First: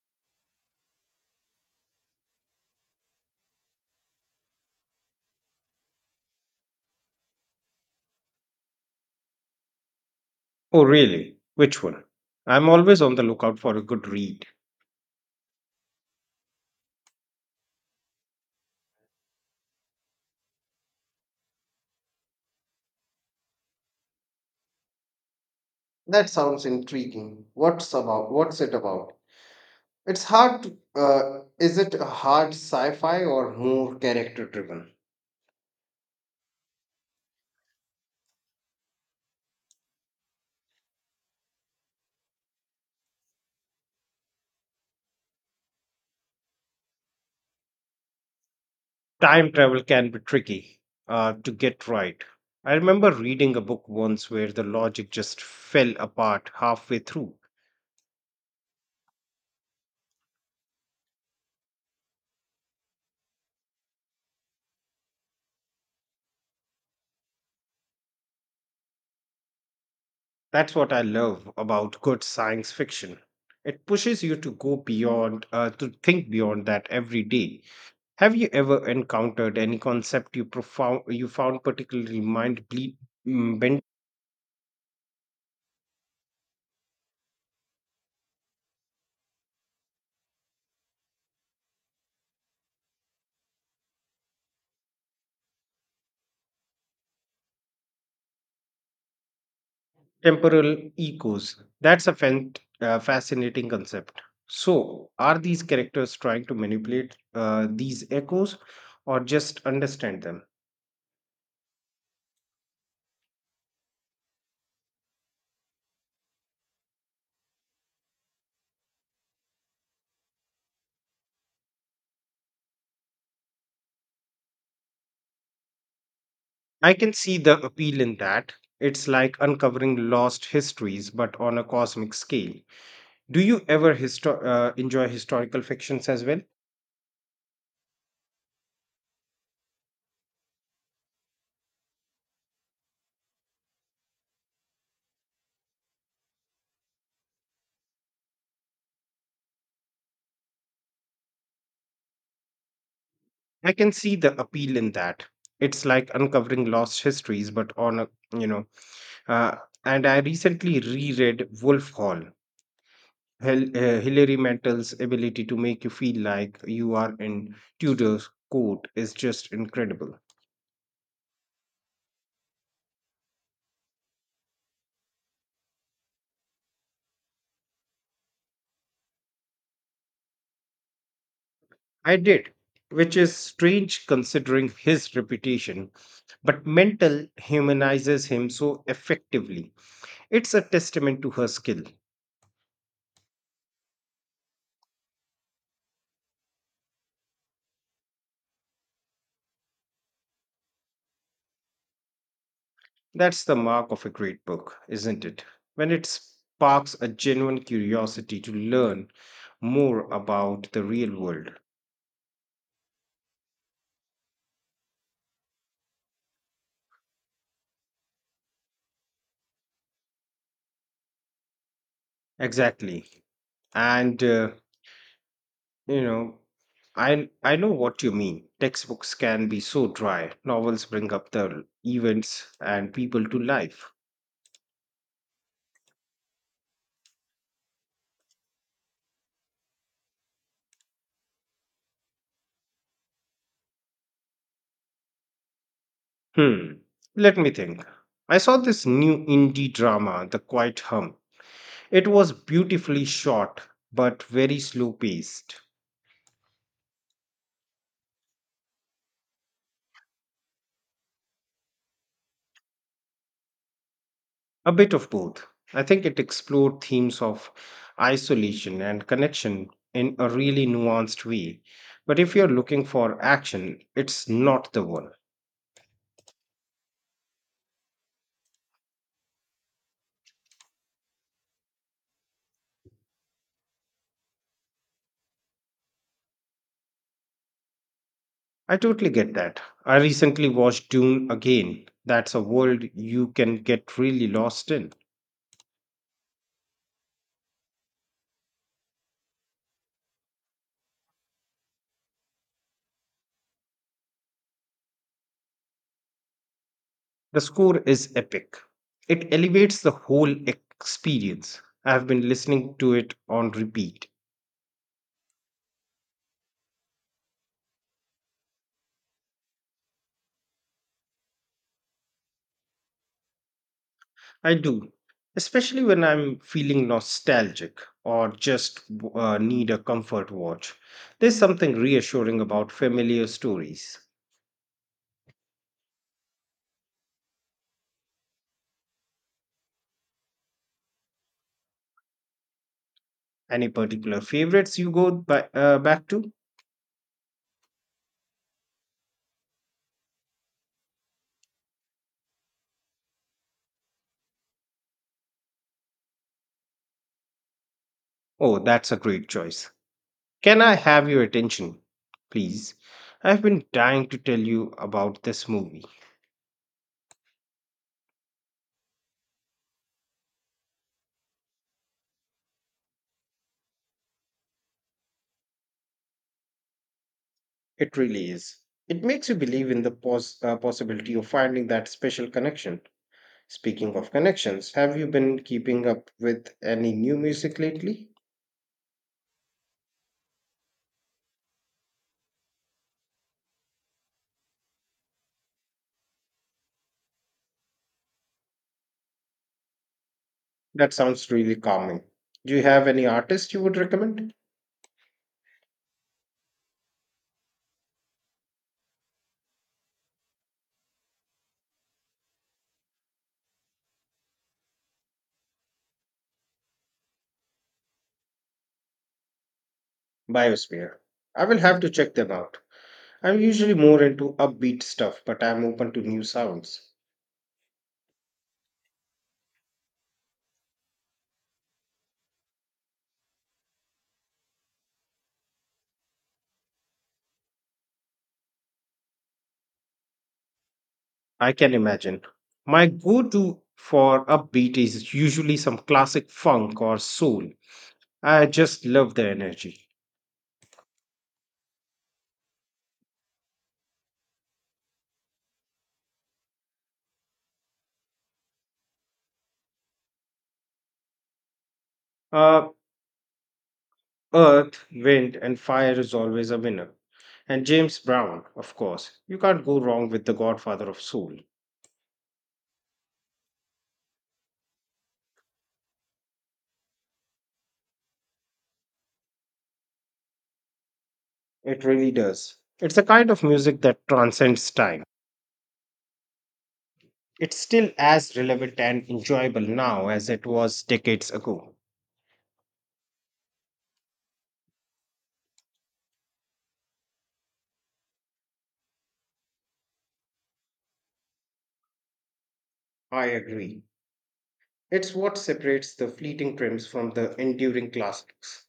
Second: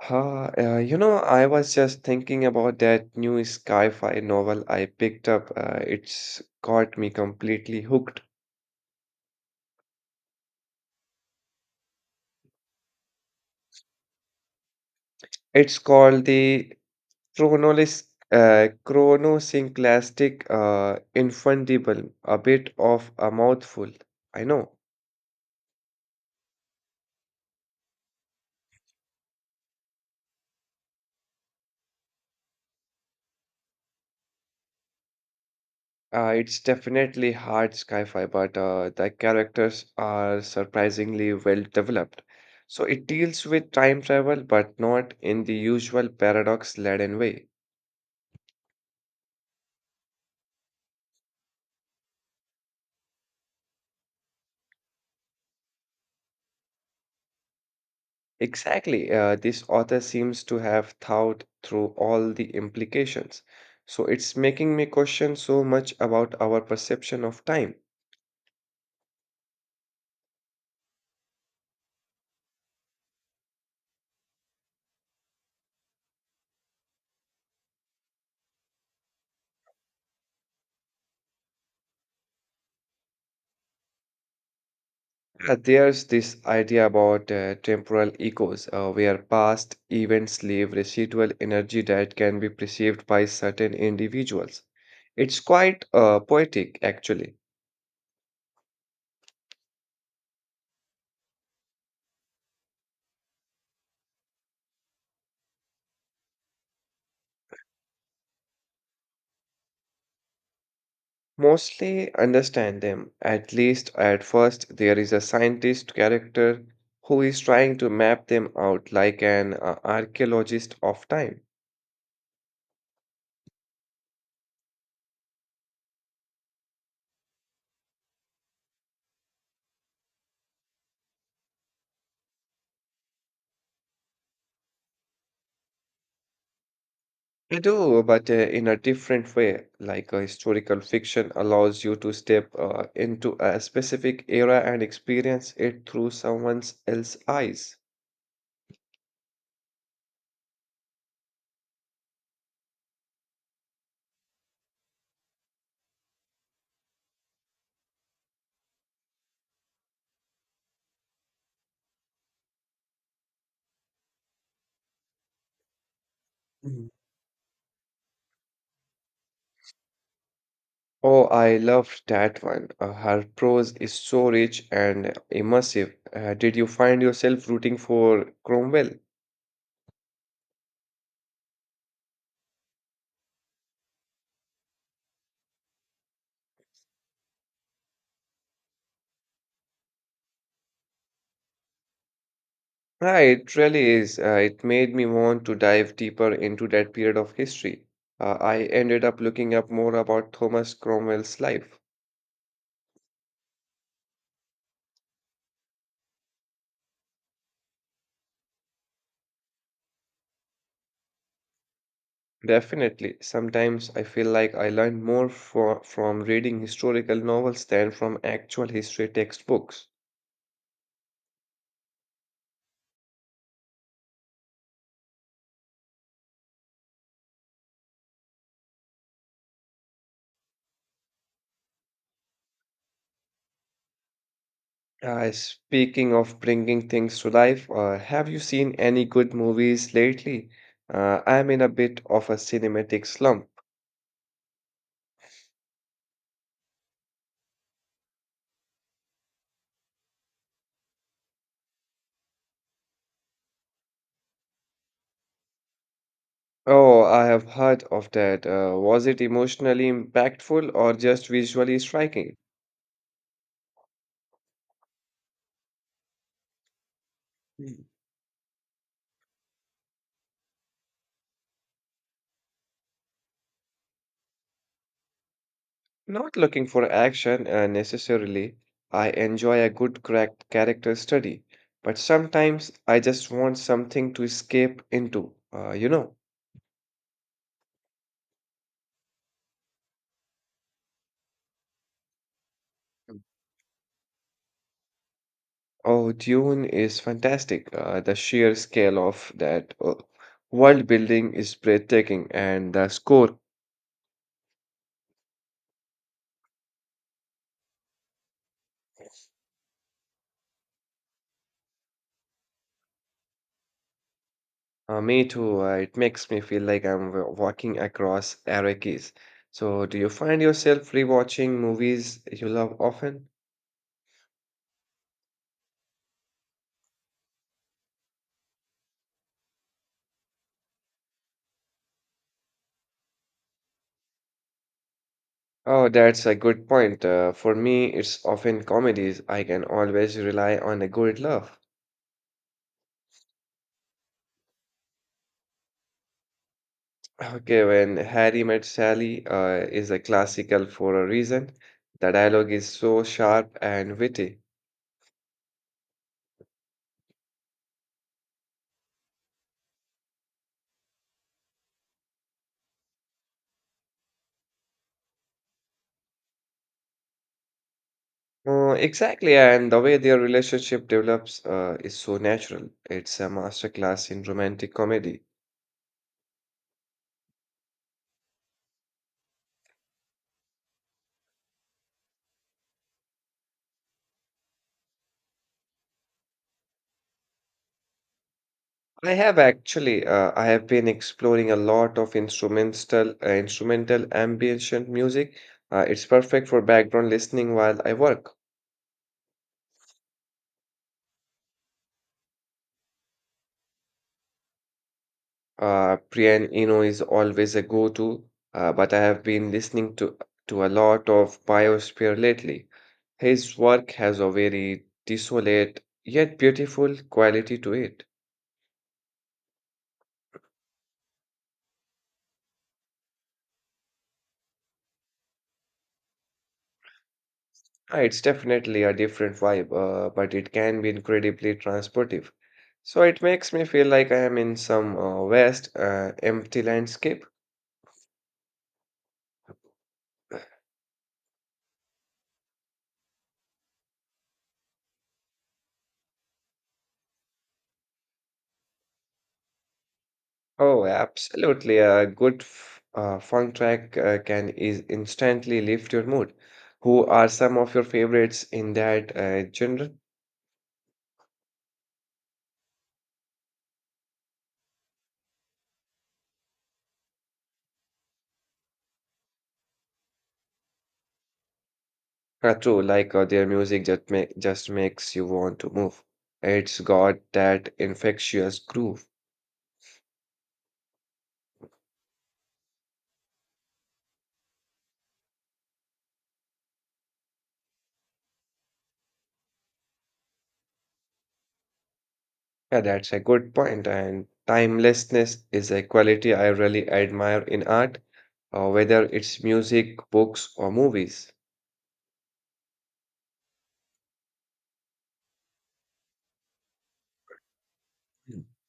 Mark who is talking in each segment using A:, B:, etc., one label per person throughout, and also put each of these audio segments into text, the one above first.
A: I was just thinking about that new sci-fi novel I picked up. It's got me completely hooked.
B: Oh, really? Which one? I'm always on the lookout for a good read.
A: It's called the Chronolis, Chronosynclastic Infundible, a bit of a mouthful. I know.
B: That sounds intriguing. What's it about? It's hard. To, uh, is it a hard sci-fi or more character-driven?
A: It's definitely hard sci-fi, but the characters are surprisingly well developed. So it deals with time travel, but not in the usual paradox-laden way.
B: Time travel can be tricky to get right. I remember reading a book once where the logic just fell apart halfway through.
A: Exactly. This author seems to have thought through all the implications. So it's making me question so much about our perception of time.
B: That's what I love about good science fiction. It pushes you to go beyond, to think beyond that every day. Have you ever encountered any concept you found particularly bent?
A: There's this idea about temporal echoes, where past events leave residual energy that can be perceived by certain individuals. It's quite poetic, actually.
B: Temporal echoes? That's a fascinating concept. So, are these characters trying to manipulate these echoes or just understand them?
A: Mostly understand them, at least at first. There is a scientist character who is trying to map them out like an archaeologist of time.
B: I can see the appeal in that. It's like uncovering lost histories, but on a cosmic scale. Do you ever enjoy historical fictions as well?
A: I do, but in a different way. Like a historical fiction allows you to step into a specific era and experience it through someone else's eyes.
B: I can see the appeal in that. It's like uncovering lost histories, but on a you know. Uh, and I recently reread Wolf Hall. Hilary Mantel's ability to make you feel like
A: Mhm.
B: you are in Tudor's court is just incredible.
A: Oh, I loved that one. Her prose is so rich and immersive. Did you find yourself rooting for Cromwell?
B: I did, which is strange considering his reputation, but Mantel humanizes him so effectively. It's a testament to her skill.
A: Ah, it really is. It made me want to dive deeper into that period of history. I ended up looking up more about Thomas Cromwell's life.
B: That's the mark of a great book, isn't it? When it sparks a genuine curiosity to learn more about the real world.
A: Definitely, sometimes I feel like I learn from reading historical novels than from actual history textbooks.
B: Exactly. And, uh, you know, I, I know what you mean. Textbooks can be so dry. Novels bring up the events and people to life.
A: Speaking of bringing things to life, have you seen any good movies lately? I'm in a bit of a cinematic slump.
B: Hmm. Let me think. I saw this new indie drama, The Quiet Hum. It was beautifully shot, but very slow paced.
A: Oh, I have heard of that. Was it emotionally impactful or just visually striking?
B: A bit of both. I think it explored themes of
A: Mm.
B: isolation and connection in a really nuanced way. But if you're looking for action, it's not the one.
A: Not looking for action necessarily. I enjoy a good crack character study, but sometimes I just want something to escape into.
B: I totally get that. I recently watched Dune again. That's a world you can get really lost in.
A: Oh, Dune is fantastic. The sheer scale of that world building is breathtaking, and the score,
B: The score is epic. It elevates the whole experience. I've been listening to it on repeat.
A: me too. It makes me feel like I'm walking across Arrakis. So, do you find yourself rewatching movies you love often?
B: I do, especially when I'm feeling nostalgic or just need a comfort watch. There's something reassuring about familiar stories.
A: Oh, that's a good point. For me, it's often comedies. I can always rely on a good laugh.
B: Any particular favorites you go back to?
A: Okay, when Harry Met Sally is a classical for a reason. The dialogue is so sharp and witty.
B: Oh, that's a great choice. Can I have your attention, please? I've been dying to tell you about this movie.
A: Exactly, and the way their relationship develops is so natural. It's a masterclass in romantic comedy.
B: It really is. It makes you believe in the possibility of finding that special connection. Speaking of connections, have you been keeping up with any new music lately?
A: I have actually, I have been exploring a lot of instrumental ambient music. It's perfect for background listening while I work.
B: That sounds really calming. Do you have any artists you would recommend?
A: Piano is always a go-to, but I have been listening to a lot of Biosphere lately. His work has a very desolate yet beautiful quality to it.
B: Biosphere. I will have to check them out. I'm usually more into upbeat stuff, but I'm open to new sounds.
A: It's definitely a different vibe, but it can be incredibly transportive. So it makes me feel like I am in some vast, empty landscape.
B: I can imagine. My go to for upbeat is usually some classic funk or soul. I just love the energy.
A: Oh, absolutely. A good f funk track can is instantly lift your mood. Who are some of your favorites in that genre?
B: Uh, Earth, wind, and fire is always a winner. And James Brown, of course. You can't go wrong with the godfather of soul.
A: True, like their music just makes you want to move. It's got that infectious groove.
B: It really does. It's a kind of music that transcends time. It's still as relevant and enjoyable now as it was decades ago.
A: Yeah, that's a good point, and timelessness is a quality I really admire in art, whether it's music, books, or movies.
B: I agree. It's what separates the fleeting trends from the enduring
A: Mm.
B: classics.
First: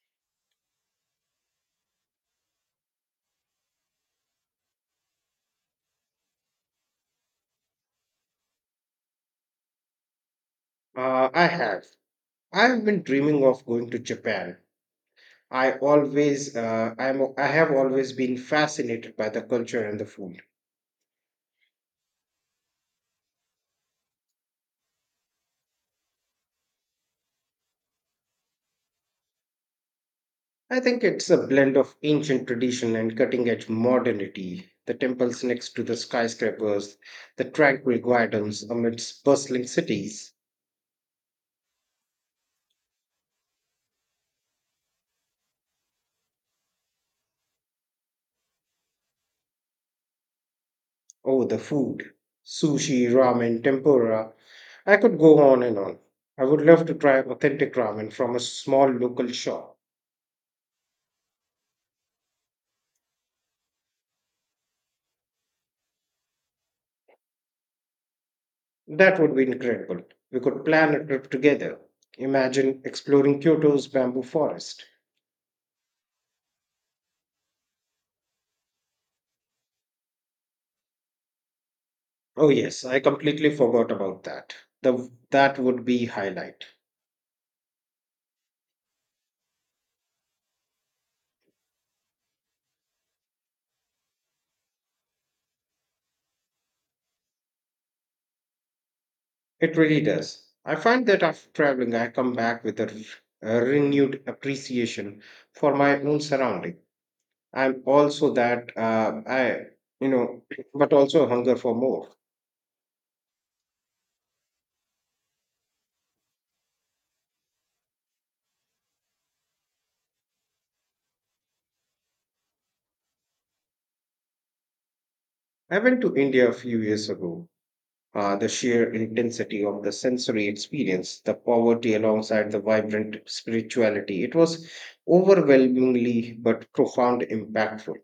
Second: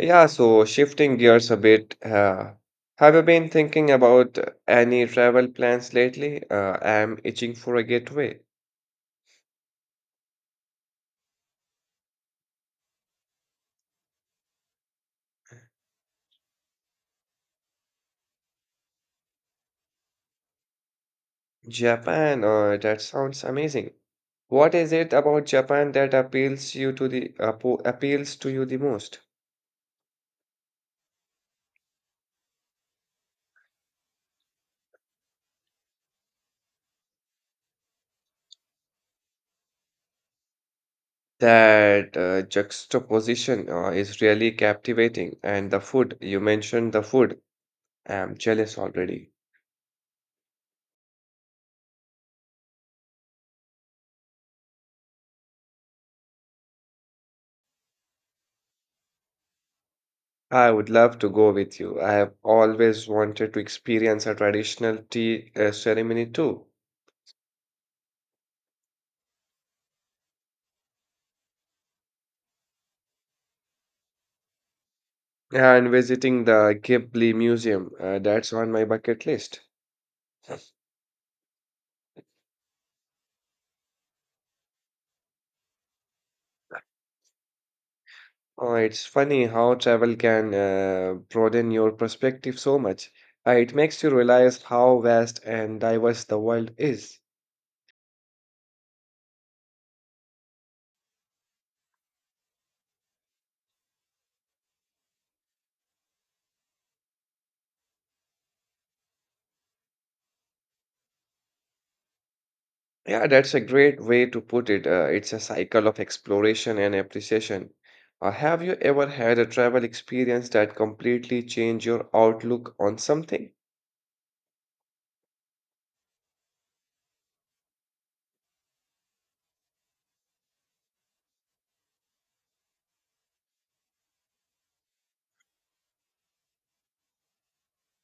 A: Yeah, so shifting gears a bit, have you been thinking about any travel plans lately? I'm itching for a getaway.
B: I have. I've been dreaming of going to Japan. I have always been fascinated by the culture and the food.
A: Japan, that sounds amazing. What is it about Japan that appeals to you the most?
B: I think it's a blend of ancient tradition and cutting edge modernity. The temples next to the skyscrapers, the tranquil gardens amidst bustling cities.
A: That juxtaposition is really captivating. And the food, you mentioned the food. I'm jealous already.
B: Oh, the food, sushi, ramen, tempura. I could go on and on. I would love to try authentic ramen from a small local shop.
A: I would love to go with you. I have always wanted to experience a traditional tea ceremony too.
B: That would be incredible. We could plan a trip together. Imagine exploring Kyoto's bamboo forest.
A: And visiting the Ghibli Museum, that's on my bucket list.
B: Oh yes, I completely forgot about that. That would be highlight.
A: Oh, it's funny how travel can broaden your perspective so much. It makes you realize how vast and diverse the world is.
B: It really does. I find that after traveling, I come back with a renewed appreciation for my own surrounding. I'm also that I, you know, But also a hunger for more.
A: Yeah, that's a great way to put it. It's a cycle of exploration and appreciation. Have you ever had a travel experience that completely changed your outlook on something?
B: I went to India a few years ago. The sheer intensity of the sensory experience, the poverty alongside the vibrant spirituality, it was overwhelmingly but profound impactful.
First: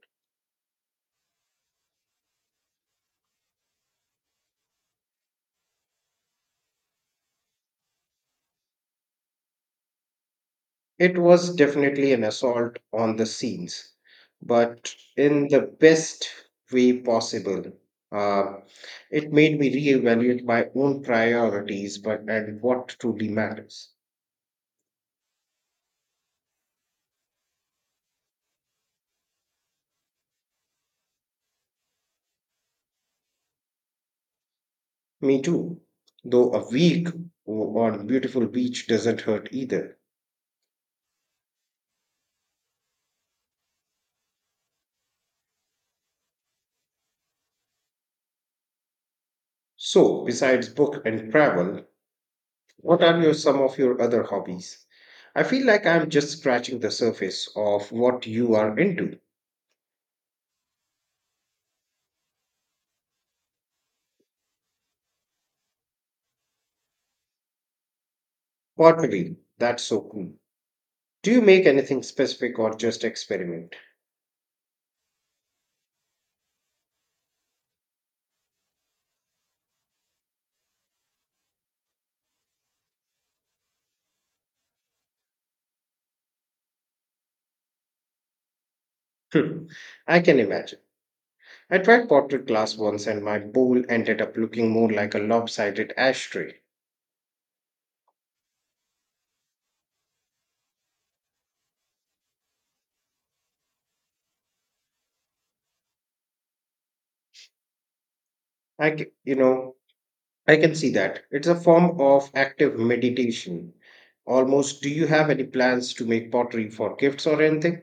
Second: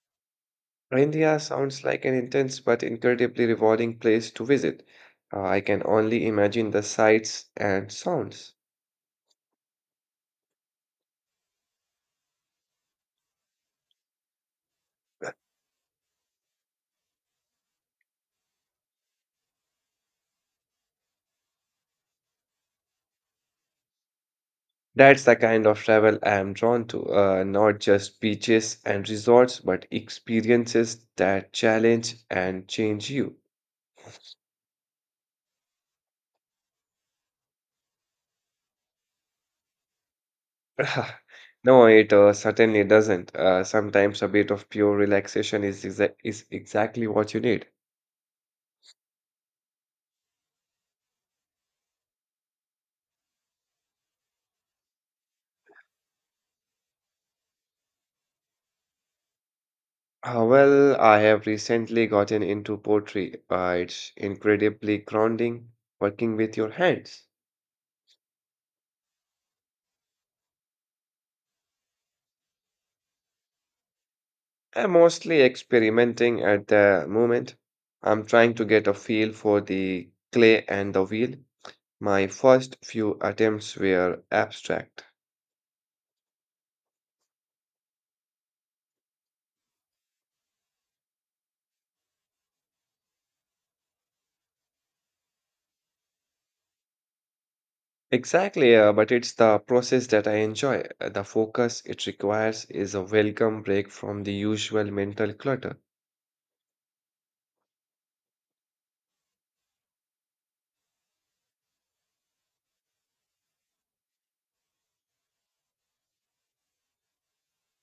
A: India sounds like an intense but incredibly rewarding place to visit. I can only imagine the sights and sounds.
B: It was definitely an assault on the scenes, but in the best way possible. Uh, it made me reevaluate my own priorities, but and what truly matters.
A: That's the kind of travel I am drawn to, not just beaches and resorts, but experiences that challenge and change you.
B: Me too, though a week on a beautiful beach doesn't hurt either.
A: No, it certainly doesn't. Sometimes a bit of pure relaxation is exactly what you need.
B: So, besides book and travel, what are your some of your other hobbies? I feel like I'm just scratching the surface of what you are into.
A: Well, I have recently gotten into pottery. It's incredibly grounding working with your hands.
B: Pottery, that's so cool. Do you make anything specific or just experiment?
A: I'm mostly experimenting at the moment. I'm trying to get a feel for the clay and the wheel. My first few attempts were abstract.
B: Hmm, I can imagine. I tried portrait glass once and my bowl ended up looking more like a lopsided ashtray.
A: Exactly, but it's the process that I enjoy. The focus it requires is a welcome break from the usual mental clutter.
B: I, c- you know, I can see that. It's a form of active meditation. Almost, do you have any plans to make pottery for gifts or anything?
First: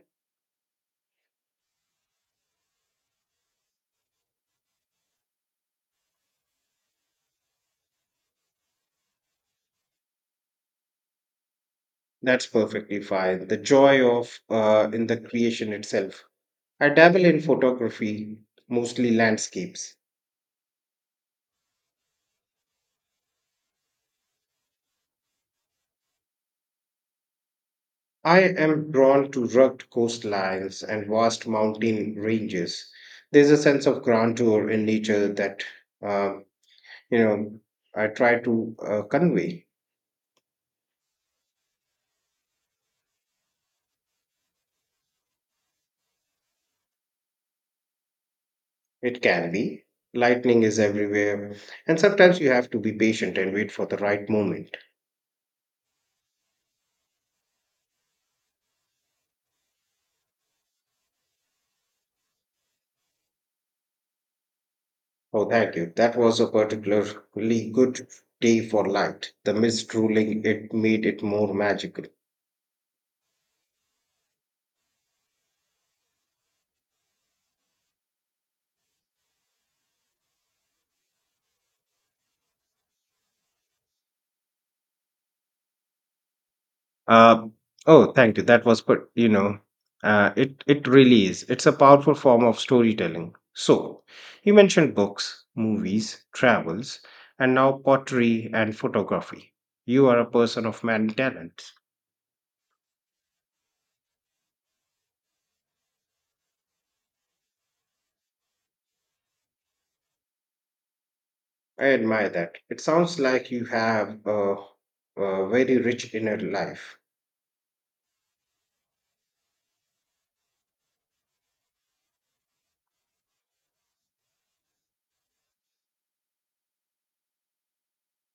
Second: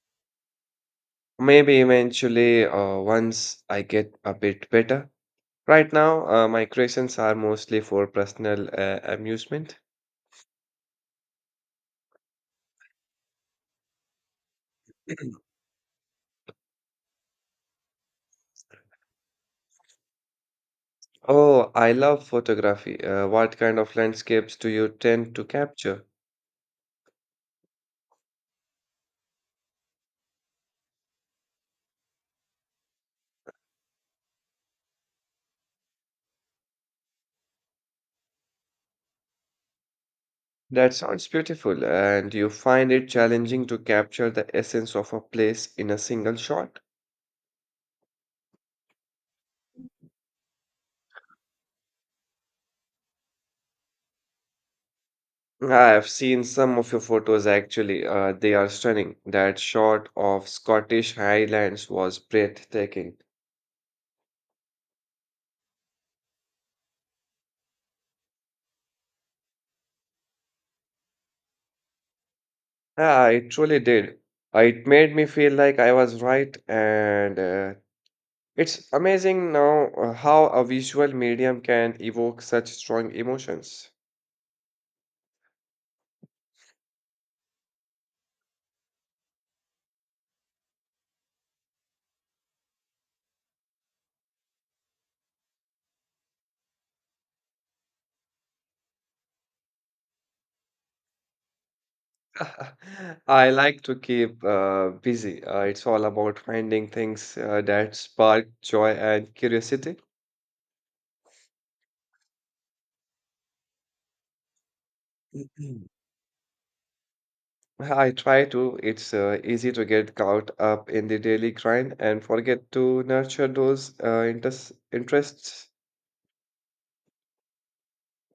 A: Maybe eventually, once I get a bit better. Right now, my creations are mostly for personal amusement.
B: That's perfectly fine. The joy of in the creation itself. I dabble in photography, mostly landscapes.
A: Oh, I love photography. What kind of landscapes do you tend to capture?
B: I am drawn to rugged coastlines and vast mountain ranges. There's a sense of grandeur in nature that, um, you know, I try to convey.
A: That sounds beautiful. And you find it challenging to capture the essence of a place in a single shot?
B: It can be. Lightning is everywhere. And sometimes you have to be patient and wait for the right moment.
A: I've seen some of your photos actually. They are stunning. That shot of Scottish Highlands was breathtaking.
B: Oh, thank you. That was a particularly good day for light. The mist ruling it made it more magical.
A: Yeah, it truly did. It made me feel like I was right, and it's amazing now how a visual medium can evoke such strong emotions.
B: Uh, oh, thank you. That was good. It really is. It's a powerful form of storytelling. So, you mentioned books, movies, travels, and now pottery and photography. You are a person of many talents.
A: I like to keep busy. It's all about finding things that spark joy and curiosity.
B: I admire that. It sounds like you have a very rich inner life.
A: I try to. It's easy to get caught up in the daily grind and forget to nurture those interests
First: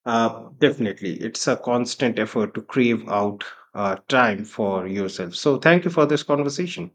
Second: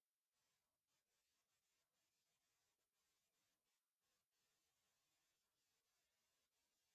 B: Definitely, it's a constant effort to crave out time for yourself. So, thank you for this conversation.